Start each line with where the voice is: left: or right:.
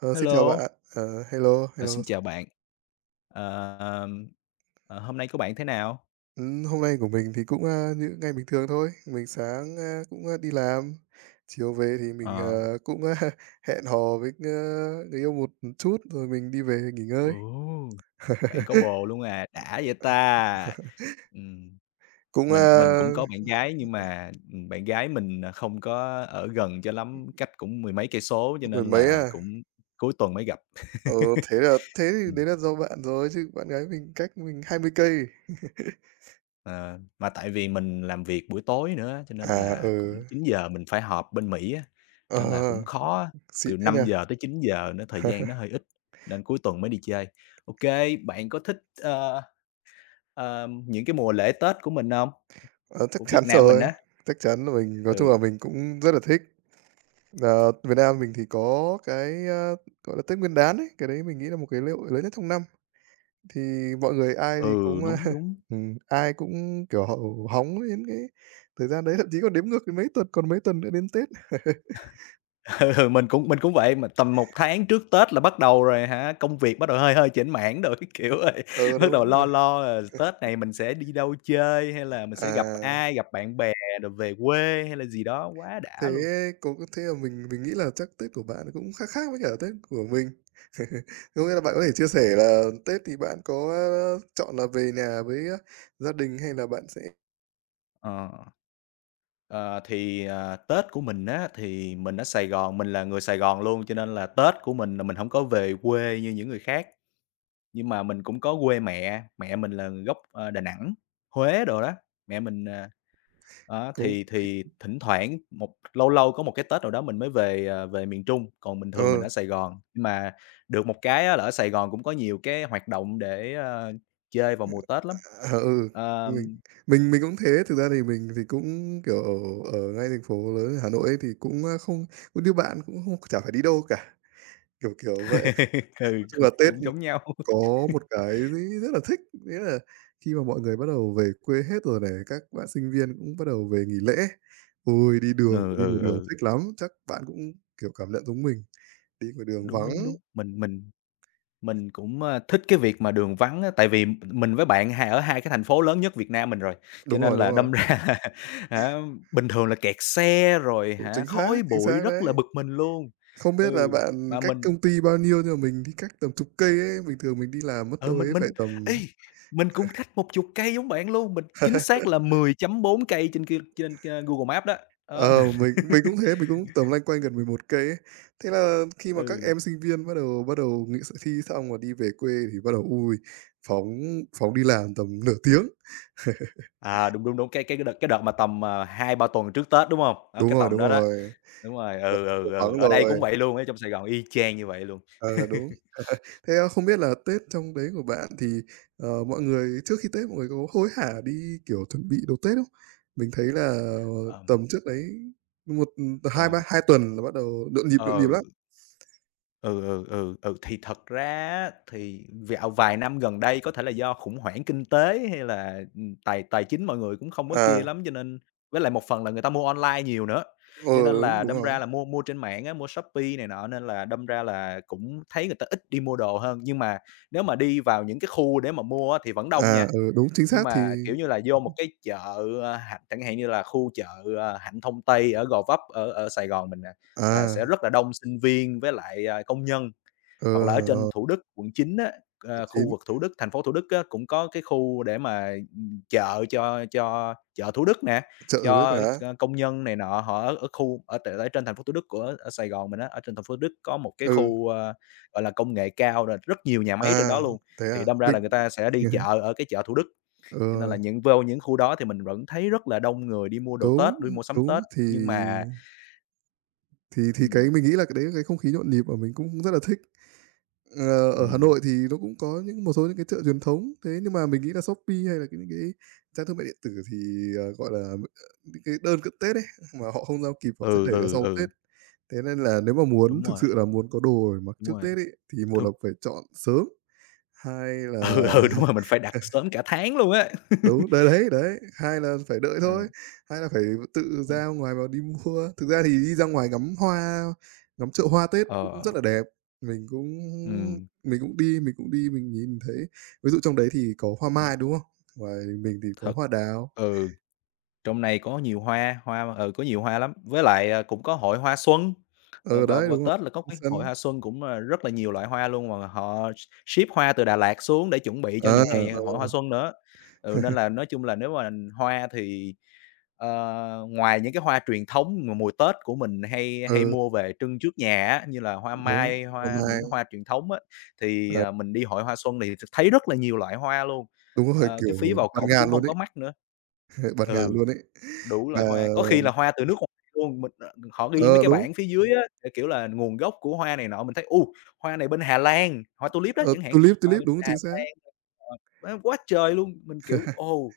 right: Ờ, Xin chào bạn.
left: Hello,
right: Ờ, Hello,
left: à,
right: hello.
left: xin
right: s
left: chào bạn. Ờ, ờm, Hôm nay của bạn thế nào?
right: Hôm nay của mình thì cũng, như những ngày bình thường thôi. Mình sáng, cũng, đi làm, chiều về thì mình,
left: Ờ,
right: cũng, hẹn hò với, người yêu một chút rồi mình đi về nghỉ ngơi.
left: Ồ, bạn có bồ luôn à, đã vậy ta! Ừm,
right: Cũng,
left: mình cũng có bạn gái nhưng mà, bạn gái mình, không có ở gần cho lắm, cách cũng mười mấy cây số cho
right: mười
left: nên
right: mấy
left: là
right: à?
left: cũng cuối tuần mới gặp.
right: Ờ, Thế thì đấy là do bạn rồi, chứ bạn gái mình cách mình 20 cây.
left: Ờ, mà tại vì mình làm việc buổi tối nữa, cho nên
right: À,
left: là cũng
right: ừ.
left: 9 giờ mình phải họp bên Mỹ á,
right: Ờ,
left: nên là cũng khó á,
right: Xịn
left: từ
right: thế nhỉ?
left: 5 giờ tới 9 giờ nữa thời gian nó hơi ít, nên cuối tuần mới đi chơi. OK, bạn có thích, ờ, những cái mùa lễ Tết của mình không?
right: Ờ, Chắc
left: Của Việt
right: chắn
left: Nam mình
right: rồi,
left: á.
right: chắc chắn là mình nói chung
left: Ừ,
right: là mình cũng rất là thích. Việt Nam mình thì có cái, gọi là, Tết Nguyên đán ấy, cái đấy mình nghĩ là một cái lễ hội lớn nhất trong năm. Thì mọi người ai thì cũng,
left: ừ, đúng,
right: a,
left: đúng.
right: ai cũng, kiểu, hóng đến cái thời gian đấy, thậm chí còn đếm ngược đến mấy tuần còn mấy tuần nữa đến Tết.
left: Ừ, ừ, mình cũng vậy, mà tầm 1 tháng trước Tết là bắt đầu rồi hả, công việc bắt đầu hơi hơi chểnh mảng rồi kiểu rồi.
right: Ừ, đúng
left: Bắt đầu
right: rồi.
left: lo lo là Tết này mình sẽ đi đâu chơi, hay là mình sẽ gặp
right: À,
left: ai, gặp bạn bè rồi về quê hay là gì đó, quá
right: thế
left: đã luôn.
right: thế là mình nghĩ là chắc Tết của bạn cũng khác khác với cả Tết của mình. Có nghĩa là bạn có thể chia sẻ là Tết thì bạn có, chọn là về nhà với, gia đình hay là bạn sẽ
left: Ờ, ờ, thì, Tết của mình á, thì mình ở Sài Gòn, mình là người Sài Gòn luôn, cho nên là Tết của mình là mình không có về quê như những người khác. Nhưng mà mình cũng có quê mẹ, mẹ mình là gốc, Đà Nẵng, Huế đồ đó, mẹ mình, đó,
right: cũng
left: thì thỉnh thoảng lâu lâu có một cái Tết nào đó mình mới về, về miền Trung, còn bình thường mình
right: ờ.
left: ở Sài Gòn. Nhưng mà được một cái á là ở Sài Gòn cũng có nhiều cái hoạt động để, chơi vào mùa Tết lắm.
right: Ờ, ừ, mình
left: Ờm,
right: mình cũng thế. Thực ra thì mình thì cũng, kiểu, ở ở ngay thành phố lớn Hà Nội ấy thì cũng, không cũng như bạn, cũng không chả phải đi đâu cả, kiểu, kiểu vậy.
left: ừ,
right: Nói chung
left: cũng
right: là Tết,
left: cũng giống nhau.
right: có một cái gì rất là thích, nghĩa là khi mà mọi người bắt đầu về quê hết rồi này, các bạn sinh viên cũng bắt đầu về nghỉ lễ. Ôi, đi đường,
left: Ừ,
right: đi ngoài
left: ừ,
right: đường
left: ừ,
right: thích lắm, chắc bạn cũng, kiểu, cảm nhận giống mình, đi ngoài đường
left: đúng,
right: vắng
left: đúng, đúng, mình cũng, thích cái việc mà đường vắng á, tại vì mình với bạn hai ở hai cái thành phố lớn nhất Việt Nam mình rồi, cho nên
right: đúng
left: là đâm
right: rồi,
left: ra là hả, bình thường là kẹt xe rồi
right: cũng
left: hả, khói
right: chính
left: bụi
right: xác
left: rất
right: đấy.
left: là bực mình luôn.
right: Không biết là
left: Ừ,
right: bạn
left: mà
right: cách
left: mình
right: công ty bao nhiêu, nhưng mà mình thì cách tầm chục cây ấy, bình thường mình đi làm mất
left: ừ,
right: đâu
left: mình
right: đấy phải
left: mình ê,
right: tầm
left: mình cũng cách một chục cây giống bạn luôn, mình chính xác là 10,4 cây trên kia trên, Google Maps đó. Đó, mình
right: ờ, mình cũng thế, mình cũng tầm loanh quanh gần 11 cây ấy. Thế là khi mà các
left: ừ.
right: em sinh viên bắt đầu nghỉ thi xong và đi về quê thì bắt đầu, ui phóng phóng đi làm tầm nửa tiếng.
left: À, đúng, đúng, đúng, cái đợt mà tầm, 2-3 tuần trước Tết, đúng hông? Đó, cái tầm
right: Đúng
left: đó đó.
right: rồi,
left: Đúng rồi,
right: là
left: ừ, ừ, ừ,
right: phóng
left: ở đây
right: rồi,
left: cũng vậy luôn, ở trong Sài Gòn y chang như vậy luôn.
right: ờ, đúng. Thế á, không biết là Tết trong đấy của bạn thì, mọi người trước khi Tết mọi người có hối hả đi, kiểu, chuẩn bị đồ Tết không? Mình thấy là
left: Ờm,
right: tầm trước đấy một ừ, hai ba
left: còn
right: 2 tuần là bắt đầu nhộn nhịp
left: ờ.
right: lắm.
left: Ừ, ừ, ừ, ừ, thì thật ra á thì dạo vài năm gần đây có thể là do khủng hoảng kinh tế hay là, tài tài chính mọi người cũng không có kia
right: À,
left: lắm, cho nên với lại một phần là người ta mua online nhiều nữa,
right: ờ,
left: cho nên
right: đúng,
left: là
right: đúng
left: đâm
right: rồi.
left: ra là mua mua trên mạng á, mua Shopee này nọ nên là đâm ra là cũng thấy người ta ít đi mua đồ hơn. Nhưng mà nếu mà đi vào những cái khu để mà mua á thì vẫn đông
right: À,
left: nha.
right: ừ, đúng, chính
left: Nhưng
right: xác thì
left: mà, kiểu như là, vô một cái chợ, Hạnh chẳng hạn như là khu chợ, Hạnh Thông Tây ở Gò Vấp, ở ở Sài Gòn mình nè, là
right: à,
left: sẽ rất là đông sinh viên với lại, công nhân.
right: ờ,
left: Hoặc là ở trên
right: ờ,
left: Thủ Đức, Quận 9 á, khu
right: quận
left: vực Thủ Đức, thành phố Thủ Đức á, cũng có cái khu để mà, chợ cho chợ Thủ Đức nè,
right: chợ Thủ Đức
left: cho
right: hả?
left: cho công nhân này nọ, họ ở ở khu ở t ở trên thành phố Thủ Đức của ở Sài Gòn mình á, ở trên thành phố Thủ Đức có một cái
right: Ừ,
left: khu, gọi là, công nghệ cao, rồi rất nhiều nhà máy trên đó
right: à,
left: luôn.
right: thế
left: Thì
right: à?
left: đâm ra là
right: Mình
left: người ta sẽ đi chợ ở cái chợ Thủ Đức. Cho nên
right: ờ,
left: là những vô những khu đó thì mình vẫn thấy rất là đông người đi mua đồ
right: đúng,
left: Tết, đi mua sắm
right: đúng,
left: Tết,
right: thì
left: nhưng mà.
right: thì thì cái
left: ừm,
right: mình nghĩ là cái đấy là cái không khí nhộn nhịp mà mình cũng rất là thích. Ở Hà
left: ừm,
right: Nội thì nó cũng có những một số những cái chợ truyền thống, thế nhưng mà mình nghĩ là Shopee hay là cái những cái trang thương mại điện tử thì, gọi là, những cái đơn cận Tết ấy, mà họ không giao kịp họ sẽ
left: ừ,
right: đẩy ra
left: ừ,
right: sau
left: ừ,
right: Tết. Thế nên là nếu mà muốn
left: đúng
right: thực
left: rồi,
right: sự là muốn có đồ để mặc
left: đúng
right: trước
left: rồi,
right: Tết ấy, thì một là
left: đúng,
right: phải chọn sớm, hai là
left: ừ, ừ, đúng rồi, mình phải đặt sớm cả tháng luôn á.
right: đúng, đấy, đấy, đấy, hai là phải đợi thôi,
left: Ừ,
right: hai là phải tự
left: ừm,
right: ra ngoài mà đi mua. Thực ra thì đi ra ngoài ngắm hoa, ngắm chợ hoa Tết cũng
left: ờ,
right: rất là đẹp, mình cũng
left: ừm,
right: mình cũng đi mình nhìn thấy ví dụ trong đấy thì có hoa
left: ừm,
right: mai, đúng không? Ngoài mình thì có
left: thật,
right: hoa đào.
left: ừ. Trong này có nhiều hoa, hoa có nhiều hoa lắm, với lại, cũng có hội hoa xuân,
right: Ờ
left: vào
right: Đấy,
left: vào
right: đúng rồi,
left: Tết là có cái hội
right: sân
left: hoa xuân cũng, rất là nhiều loại hoa luôn mà họ ship hoa từ Đà Lạt xuống để chuẩn bị cho
right: ờ,
left: những ngày hội
right: ờ,
left: hoa xuân nữa. Ừ, nên là nói chung là nếu mà hoa thì, ngoài những cái hoa truyền thống mà mùa Tết của mình hay hay
right: ừ,
left: mua về trưng trước nhà á, như là hoa
right: đúng,
left: mai,
right: hoa
left: hoa những
right: mai,
left: cái hoa truyền thống á, thì,
right: ờ,
left: mình đi hội hoa xuân thì thấy rất là nhiều loại hoa luôn,
right: đúng rồi, kiểu,
left: cái phí vào
right: bạt
left: cổng cũng
right: ngàn luôn
left: không
right: ấy,
left: có mắc nữa.
right: ờ, bạt ngàn
left: Ừ.
right: luôn ấy.
left: Đủ
right: Mà
left: loại hoa, có khi là hoa từ nước ngoài luôn, mình, họ ghi mấy
right: ờ,
left: cái
right: đúng,
left: bảng phía dưới á, kiểu, kiểu là nguồn gốc của hoa này nọ, mình thấy, hoa này bên Hà Lan, hoa tulip đó
right: ờ,
left: chẳng hạn,
right: tulip,
left: hoa
right: tulip,
left: bên
right: đúng,
left: Hà
right: chính xác.
left: Lan. Ờ, Quá quá trời luôn! Mình, kiểu, ồ,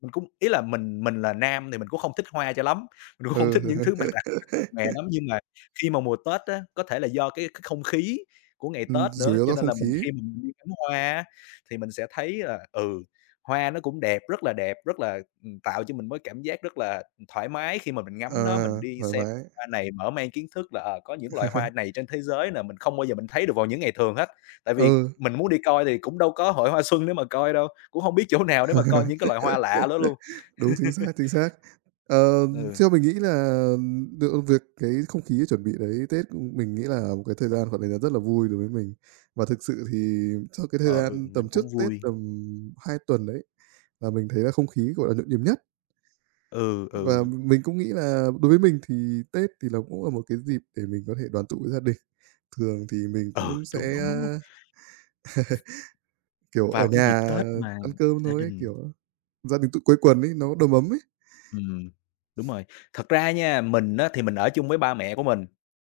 left: mình cũng ý là mình là nam thì mình cũng không thích hoa cho lắm, mình cũng không
right: Ừ.
left: thích những thứ mà đặc sắc mộc mè lắm, nhưng mà khi mà mùa Tết á, có thể là do cái không khí của ngày Tết
right: Chủ
left: nữa,
right: yếu
left: cho
right: do
left: nên
right: không
left: là mình
right: khí,
left: khi mà mình đi ngắm hoa á, thì mình sẽ thấy là, ừ, hoa nó cũng đẹp, rất là, tạo cho mình mới cảm giác rất là thoải mái khi mà mình
right: ờ,
left: ngắm nó, mình đi
right: thoải
left: xem
right: mái.
left: hoa này, mở mang kiến thức là, có những loại hoa này trên thế giới là mình không bao giờ mình thấy được vào những ngày thường hết. Tại vì
right: Ừ,
left: mình muốn đi coi thì cũng đâu có hội hoa xuân để mà coi đâu, cũng hông biết chỗ nào để mà coi những cái loại hoa lạ đó luôn.
right: đúng, chính xác, chính xác. Ờ,
left: Ừ.
right: Theo mình nghĩ là được việc cái không khí chuẩn bị đấy Tết, mình nghĩ là một cái thời gian, gọi là, rất là vui đối với mình. Và thực sự thì trong cái thời
left: Ờ, ừ,
right: gian
left: mình
right: tầm trước
left: cũng
right: Tết
left: vui.
right: tầm 2 tuần đấy, là mình thấy là không khí, gọi là, nhộn nhịp nhất.
left: Ừ,
right: Và
left: ừ,
right: mình cũng nghĩ là đối với mình thì Tết thì nó cũng là một cái dịp để mình có thể đoàn tụ với gia đình. Thường thì mình
left: ừ,
right: cũng
left: đúng,
right: sẽ
left: đúng, đúng, đúng.
right: Kiểu, ở
left: Vào cái dịp
right: nhà
left: Tết mà
right: ăn cơm
left: gia
right: thôi ấy,
left: đình.
right: kiểu, gia đình tụ quây quần ấy, nó đầm ấm ấy.
left: Ừm, Đúng rồi. Thật ra nha, mình á thì mình ở chung với ba mẹ của mình.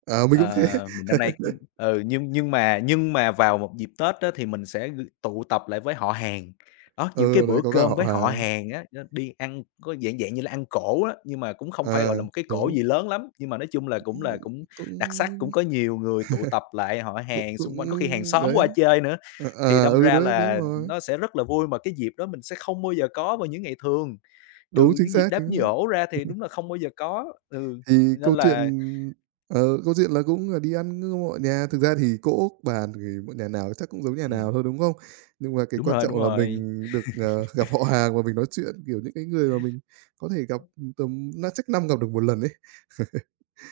right: À, mình cũng thế.
left: Mình năm nay cũng nhưng mà vào một dịp Tết á thì mình sẽ tụ tập lại với họ hàng. Đó, những cái
right: Ừ, đấy,
left: bữa
right: có cả
left: cơm
right: họ
left: với họ
right: hàng.
left: hàng á, đi ăn có dạng dạng như là ăn cỗ á, nhưng mà cũng không phải,
right: À,
left: gọi là, một cái cỗ
right: đúng,
left: gì lớn lắm, nhưng mà nói chung là cũng
right: ừm,
left: đặc sắc,
right: cũng
left: cũng có nhiều người tụ tập lại, họ
right: cũng
left: hàng
right: cũng
left: xung quanh, có khi hàng xóm
right: đấy,
left: qua chơi nữa, thì đâm
right: ừ,
left: ra
right: đấy, đúng
left: là
right: rồi.
left: nó sẽ rất là vui, mà cái dịp đó mình sẽ không bao giờ có vào những ngày thường.
right: Đúng,
left: Trừ
right: chính
left: những dịp
right: xác,
left: đám
right: chính xác.
left: giỗ ra thì đúng là không bao giờ có, ừ,
right: Thì
left: nên
right: câu chuyện
left: là
right: ờ, Câu chuyện là cũng là đi ăn với mọi nhà, thực ra thì cỗ bàn thì mọi nhà nào chắc cũng giống nhà nào
left: ừm,
right: thôi, đúng không? Nhưng mà cái
left: đúng
right: quan
left: rồi, đúng
right: trọng là mình
left: rồi.
right: được, gặp họ hàng và mình nói chuyện, kiểu, những cái người mà mình có thể gặp, tầm chắc năm gặp được một lần ấy.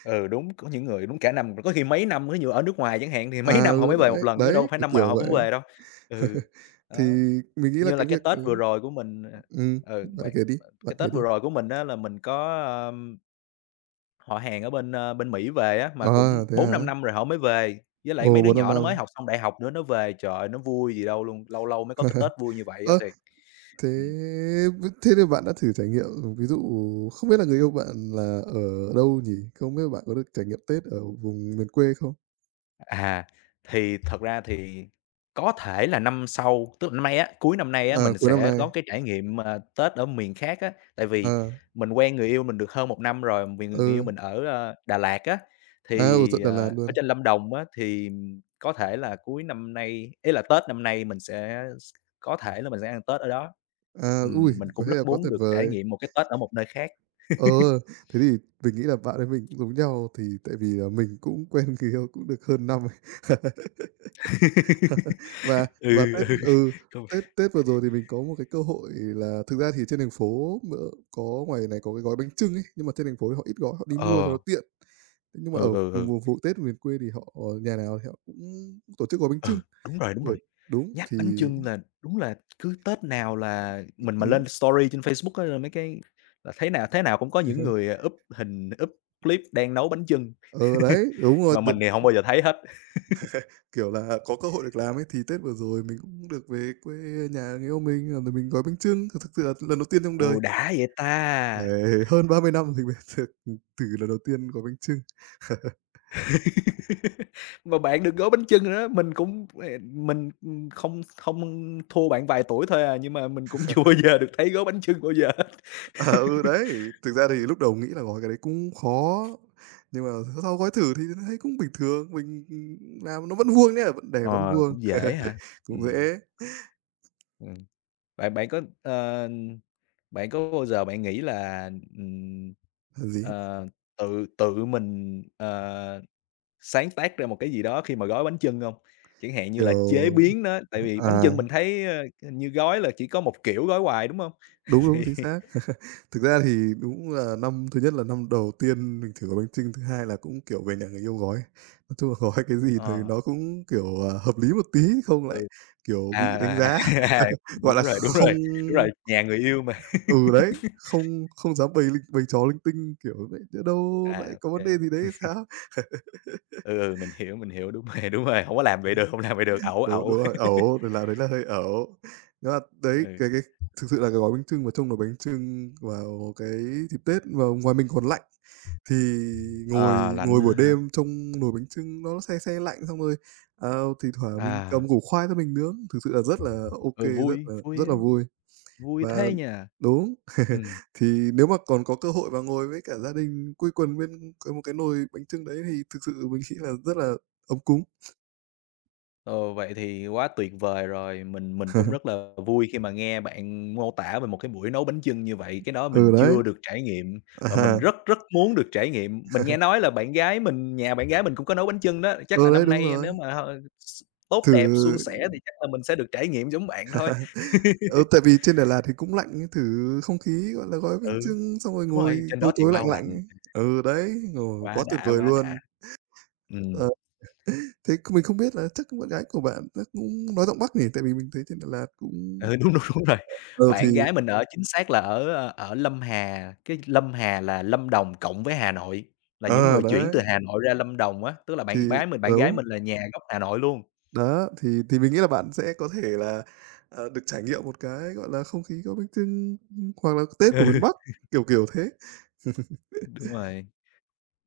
left: Ừ, đúng, có những người đúng cả năm, có khi mấy năm, ví dụ ở nước ngoài chẳng hạn thì mấy
right: À,
left: năm họ
right: ừ,
left: mới về một
right: đấy,
left: lần chứ
right: đấy,
left: đâu phải
right: kiểu,
left: năm nào
right: kiểu
left: họ
right: vậy.
left: cũng về đâu. Ừ,
right: Thì
left: đó,
right: mình nghĩ là
left: như là
right: cái
left: cái
right: việc
left: Tết
right: đấy
left: vừa rồi của mình, à ừ,
right: Bạn
left: bạn
right: kể đi, bạn
left: cái
right: kể
left: Tết
right: đi.
left: vừa rồi của mình á là mình có, họ hàng ở bên, bên Mỹ về á, mà
right: À,
left: cũng
right: thế
left: bốn
right: hả?
left: năm năm rồi họ mới về, với lại
right: Ồ,
left: mấy đứa
right: bốn năm
left: nhỏ nó mới
right: năm.
left: học xong đại học nữa nó về, trời ơi, nó vui gì đâu luôn, lâu lâu mới có cái Tết vui như vậy á
right: Ơ,
left: thiệt,
right: thế
left: ừm.
right: Thế thì bạn đã thử trải nghiệm, ừ, ví dụ không biết là người yêu bạn là ở đâu nhỉ? Không biết bạn có được trải nghiệm Tết ở vùng miền quê không?
left: À, thì thật ra thì có thể là năm sau, tức là năm nay á, cuối năm nay á,
right: À,
left: mình
right: cuối năm
left: sẽ
right: nay.
left: có cái trải nghiệm, mà Tết ở miền khác á. Tại vì
right: À,
left: mình quen người yêu mình được hơn 1 năm rồi, vì người yêu
right: ừ,
left: mình ở, Đà Lạt á,
right: ở
left: thì,
right: tận Đà Lạt
left: ở
right: luôn.
left: trên Lâm Đồng á, thì có thể là cuối năm nay ý là Tết năm nay mình sẽ có thể là mình sẽ ăn Tết ở đó.
right: À, ui,
left: Mình
right: có
left: cũng
right: thế là
left: rất
right: quá
left: muốn
right: tuyệt
left: được trải
right: vời.
left: nghiệm một cái Tết ở một nơi khác.
right: Ờ, Thế thì mình nghĩ là bạn với mình cũng giống nhau, thì tại vì là mình cũng quen người yêu cũng được hơn năm ấy. Và
left: Ừ,
right: Tết
left: ừ,
right: ừ,
left: công
right: Tết Tết vừa rồi thì mình có một cái cơ hội là thực ra thì trên thành phố m có ngoài này có cái gói bánh chưng ấy, nhưng mà trên thành phố thì họ ít gói, họ đi mua cho nó
left: ờ,
right: tiện. Thế nhưng mà ở
left: ừ, ừ,
right: vùng
left: ừ.
right: vùng vụ Tết miền quê thì họ nhà nào thì họ cũng tổ chức gói bánh
left: Ừ,
right: chưng,
left: đúng rồi, đúng
right: bởi
left: rồi.
right: đúng,
left: Nhắc
right: thì
left: bánh chưng là đúng là cứ Tết nào là mình mà
right: ừm,
left: lên story trên Facebook á, là mấy cái là thế nào cũng có
right: ừ,
left: những người, up hình, up clip đang nấu bánh chưng,
right: ờ, đấy,
left: nhưng
right: đúng rồi,
left: mà mình thì hông bao giờ thấy hết.
right: kiểu là, có cơ hội được làm ấy, thì Tết vừa rồi mình cũng được về quê nhà người yêu mình, rồi mình gói bánh chưng, thực thực sự là lần đầu tiên trong đời.
left: Ồ, đã vậy ta!
right: Đấy, hơn 30 năm thì mới được, từ lần đầu tiên gói bánh chưng.
left: Mà bạn được gói bánh chưng rồi đó, mình cũng, mình, không không thua bạn vài tuổi thôi à, nhưng mà mình cũng chưa bao giờ được thấy gói bánh chưng bao giờ hết.
right: À, ừ, đấy, thực ra thì
left: Ừm.
right: lúc đầu nghĩ là gói cái đấy cũng khó, nhưng mà sau gói thử thì thấy cũng bình thường, mình, ừ, làm nó vẫn vuông nhá, vẫn
left: Ờ,
right: vuông,
left: cũng dễ ha.
right: cũng
left: Ừm.
right: dễ,
left: Ừm. Bạn bạn có, bạn có bao giờ bạn nghĩ là, ừm,
right: làm gì,
left: ờ, tự tự mình, sáng tác ra một cái gì đó khi mà gói bánh chưng hông? Chẳng hạn như là chế
right: kiểu
left: biến nó, tại vì bánh
right: à,
left: chưng mình thấy, ơ, hình như gói là chỉ có một kiểu gói hoài, đúng hông?
right: đúng, đúng, chính
left: Thì
right: xác. Thực ra thì đúng là năm thứ nhất là năm đầu tiên mình thử gói bánh chưng, thứ hai là cũng, kiểu, về nhà người yêu gói. Nói chung là gói cái gì thì
left: ờ,
right: nó cũng, kiểu, hợp lý một tí, không lại,
left: ừ,
right: kiểu, bị đánh
left: à,
right: giá.
left: à, à,
right: Gọi
left: đúng
right: là,
left: rồi, đúng
right: không
left: rồi, đúng rồi, nhà người yêu mà.
right: ừ, đấy, không không dám bày linh bày trò linh tinh, kiểu, vậy nhỡ đâu
left: À,
right: lại
left: ô
right: có vấn
left: kê,
right: đề gì đấy thì sao?
left: ừ, mình hiểu, đúng rồi, hổng có làm vậy được, hông làm vậy được, ẩu,
right: Đúng,
left: ẩu.
right: đúng rồi, ẩu, đấy là hơi ẩu. Nhưng mà đấy,
left: Ừ.
right: cái thực sự là cái gói bánh chưng mà trông là bánh chưng vào cái dịp Tết mà ngoài mình còn lạnh, thì ngồi
left: Ờ, lạnh
right: ngồi buổi
left: nữa hả?
right: đêm trong nồi bánh chưng nó se se lạnh, xong rồi, thi thoảng mình
left: À,
right: cầm củ khoai ra mình nướng, thực sự là rất là ok
left: ừ, vui, vui
right: rất là
left: ấy,
right: vui.
left: vui
right: Và
left: thế nhỉ?
right: đúng,
left: Ừm.
right: thì nếu mà còn có cơ hội mà ngồi với cả gia đình quây quần bên một cái nồi bánh chưng đấy thì thực sự mình nghĩ là rất là ấm cúng.
left: Ờ, vậy thì quá tuyệt vời rồi, mình cũng rất là vui khi mà nghe bạn mô tả về một cái buổi nấu bánh chưng như vậy, cái đó
right: Ừ,
left: mình
right: đấy,
left: chưa được trải nghiệm và mình
right: à,
left: rất rất muốn được trải nghiệm. Mình nghe nói là bạn gái mình nhà bạn gái mình cũng có nấu bánh chưng đó, chắc là
right: ừ, đấy,
left: năm
right: đúng
left: nay
right: rồi.
left: nếu mà h s tốt
right: Thử
left: đẹp, suôn sẻ thì chắc là mình sẽ được trải nghiệm giống bạn thôi.
right: ừ, Tại vì trên Đà Lạt thì cũng lạnh ấy, thử không khí, gọi là, gói bánh
left: Ừ,
right: chưng xong rồi
left: đúng
right: ngồi
left: rồi, trên đó
right: tối
left: thì
right: tối lạnh
left: bao
right: lạnh
left: lạnh,
right: ấy. Ừ, đấy, ngồi
left: quá
right: quá tuyệt
left: đã,
right: vời
left: quá đã.
right: luôn. Ờ,
left: Ừm.
right: thế c Mình không biết là chắc bạn gái của bạn chắc cũng nói giọng Bắc nhỉ? Tại vì mình thấy trên Đà Lạt cũng
left: Ừ, đúng, đúng, đúng rồi.
right: ờ, thì
left: Bạn gái mình ở chính xác là ở, ơ, ở Lâm Hà, cái Lâm Hà là Lâm Đồng cộng với Hà Nội, là những người chuyển
right: đấy,
left: từ Hà Nội ra Lâm Đồng á, tức là
right: thì
left: bạn gái
right: đúng.
left: mình là nhà gốc Hà Nội luôn.
right: Đó, thì mình nghĩ là bạn sẽ có thể là, được trải nghiệm một cái, gọi là, không khí có bánh chưng, hoặc là Tết của miền
left: Ừ,
right: Bắc, kiểu, kiểu thế.
left: đúng rồi,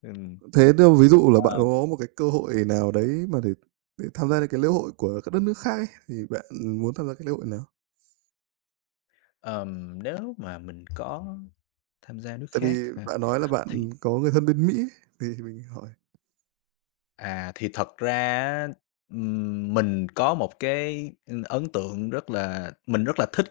left: ừm.
right: Thế đâu Ví dụ là bạn
left: Ờ,
right: có một cái cơ hội nào đấy mà để tham gia những cái lễ hội của các đất nước khác ấy, thì bạn muốn tham gia cái lễ hội nào?
left: nếu mà mình có tham gia nước
right: Tại vì
left: khác hả?
right: bạn nói là
left: Thì
right: bạn có người thân bên Mỹ ấy, thì mình hỏi
left: thì thật ra á, mình có một cái, ưm, ấn tượng rất là mình rất là thích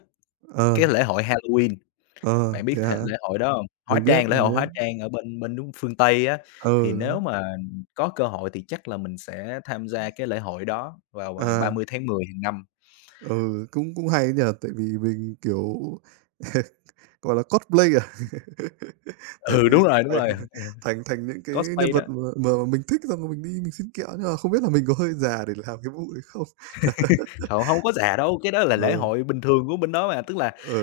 left: cái
right: ờ,
left: lễ hội Halloween.
right: ờ,
left: Bạn biết
right: thế
left: thề
right: hả?
left: lễ hội đó hông? Hóa
right: Mình biết,
left: Trang, lễ
right: mình
left: hội Hóa
right: biết.
left: Trang ở bên bên nước phương Tây á, thì
right: Ờ,
left: nếu
right: Đúng.
left: mà có cơ hội thì chắc là mình sẽ tham gia cái lễ hội đó vào ngày
right: À.
left: 30/10 hàng năm.
right: Ừ, cũng cũng hay ấy tại vì mình, kiểu, gọi là, cosplay à? Thành
left: Ừ,
right: đi
left: đúng
right: thành
left: rồi, ừ,
right: thành Thành những cái nhân
left: cosplay đó.
right: vật mà mình thích xong rồi mình đi mình xin kẹo, nhưng mà không biết là mình có hơi già để làm cái vụ đấy không?
left: Họ hông có già đâu, cái đó là
right: Ờ,
left: lễ hội bình thường của bên đó mà, tức là
right: ờ,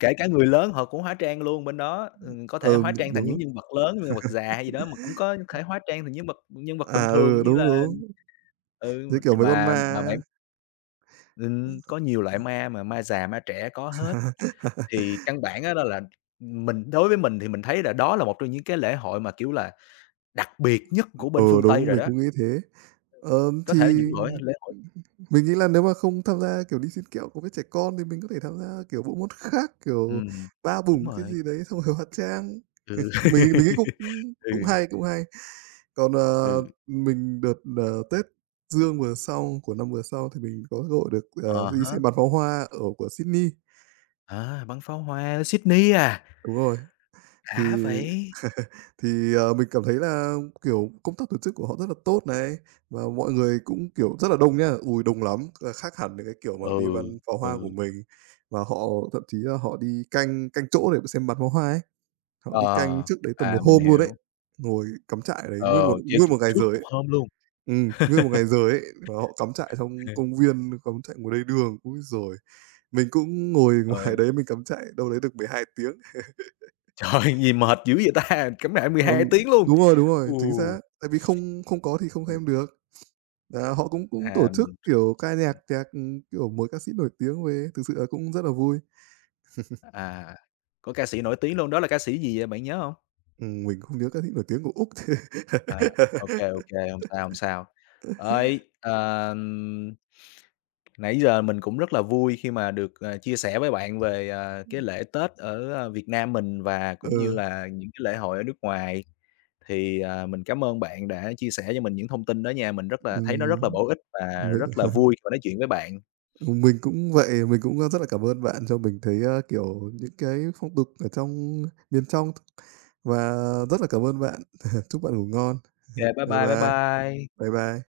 left: kể cả người lớn họ cũng hóa trang luôn bên đó, có
right: ờ,
left: thể hóa trang thành những
right: Đúng.
left: nhân vật lớn, nhân vật già hay gì đó, mà cũng có thể hóa trang thành nhân vật bình
right: À,
left: thường
right: ừ,
left: như
right: đúng,
left: là
right: đúng,
left: ừ,
right: thế kiểu mấy con
left: mà
right: ma.
left: bạn có nhiều loại ma mà, ma già, ma trẻ có hết. Thì căn bản á đó là mình đối với mình thì mình thấy là đó là một trong những cái lễ hội mà, kiểu là, đặc biệt nhất của
right: Ờ
left: bên phương Tây
right: Đúng,
left: rồi
right: mình
left: đó,
right: cũng nghĩ thế.
left: có
right: Thì
left: thể là những lễ lễ hội
right: mình nghĩ là nếu mà không tham gia, kiểu, đi xin kẹo của mấy trẻ con thì mình có thể tham gia, kiểu, bộ môn khác, kiểu,
left: ừm,
right: ba
left: đúng
right: bủng cái
left: rồi,
right: gì đấy, xong rồi hóa trang.
left: ừ,
right: Mình nghĩ cũng cũng
left: ừ,
right: hay, cũng hay. Còn,
left: ừ,
right: Tết Dương vừa sau, của năm vừa sau thì mình có cơ hội được,
left: à
right: đi
left: há,
right: xem bắn pháo hoa của Sydney.
left: à, bắn pháo hoa ở Sydney à,
right: Đúng rồi. Thì
left: đã vậy,
right: thì, mình cảm thấy là, kiểu, công tác tổ chức của họ rất là tốt này, và mọi người cũng, kiểu, rất là đông nhá. Ôi, đông lắm, khác hẳn với cái kiểu mà
left: ừ,
right: đi bắn pháo
left: ừ,
right: hoa của mình. Và họ thậm chí là họ đi canh canh chỗ để xem bắn pháo hoa ấy, họ đi
left: ờ,
right: canh trước đấy tầm một
left: mình
right: hôm luôn đấy
left: hiểu,
right: ngồi cắm trại đấy
left: ờ, treo
right: nguyên một ngày
left: trước
right: giời
left: một
right: ấy.
left: hôm luôn,
right: Nguyên một ngày giời ấy, và họ cắm trại trong công viên, cắm trại ngồi đầy đường. Ôi rồi Mình cũng ngồi ngoài
left: ơi,
right: đấy mình cắm trại đâu đấy được 12 tiếng.
left: trời, gì mệt dữ vậy ta, cắm trại 12 tiếng luôn,
right: Đúng
left: ừ,
right: rồi, chính xác. Tại vì không không có thì không
left: ừ,
right: xem được. Đó, họ cũng cũng tổ
left: à
right: chức, kiểu, ca nhạc nhạc, kiểu, mời ca sĩ nổi tiếng về, thực sự là cũng rất là vui.
left: À, có ca sĩ nổi tiếng luôn, đó là ca sĩ gì vậy, bạn nhớ hông?
right: Mình không nhớ ca sĩ nổi tiếng của Úc.
left: À, ô kê, hông sao, hông sao. Ấy, ờm, nãy giờ mình cũng rất là vui khi mà được, chia sẻ với bạn về, cái lễ Tết ở, Việt Nam mình và cũng
right: Ờ,
left: như là những cái lễ hội ở nước ngoài. Thì, mình cám ơn bạn đã chia sẻ cho mình những thông tin đó nha, mình rất là thấy nó rất là
right: ừm,
left: bổ ích và
right: vậy
left: rất là vui khi mà nói chuyện với bạn.
right: Mình cũng vậy, mình cũng, rất là cảm ơn bạn cho mình thấy, kiểu, những cái phong tục ở trong miền trong, và rất là cảm ơn bạn. Chúc bạn ngủ ngon.
left: Kê, bye
right: Bye
left: bye, bye
right: bye,
left: bye.
right: bye bye.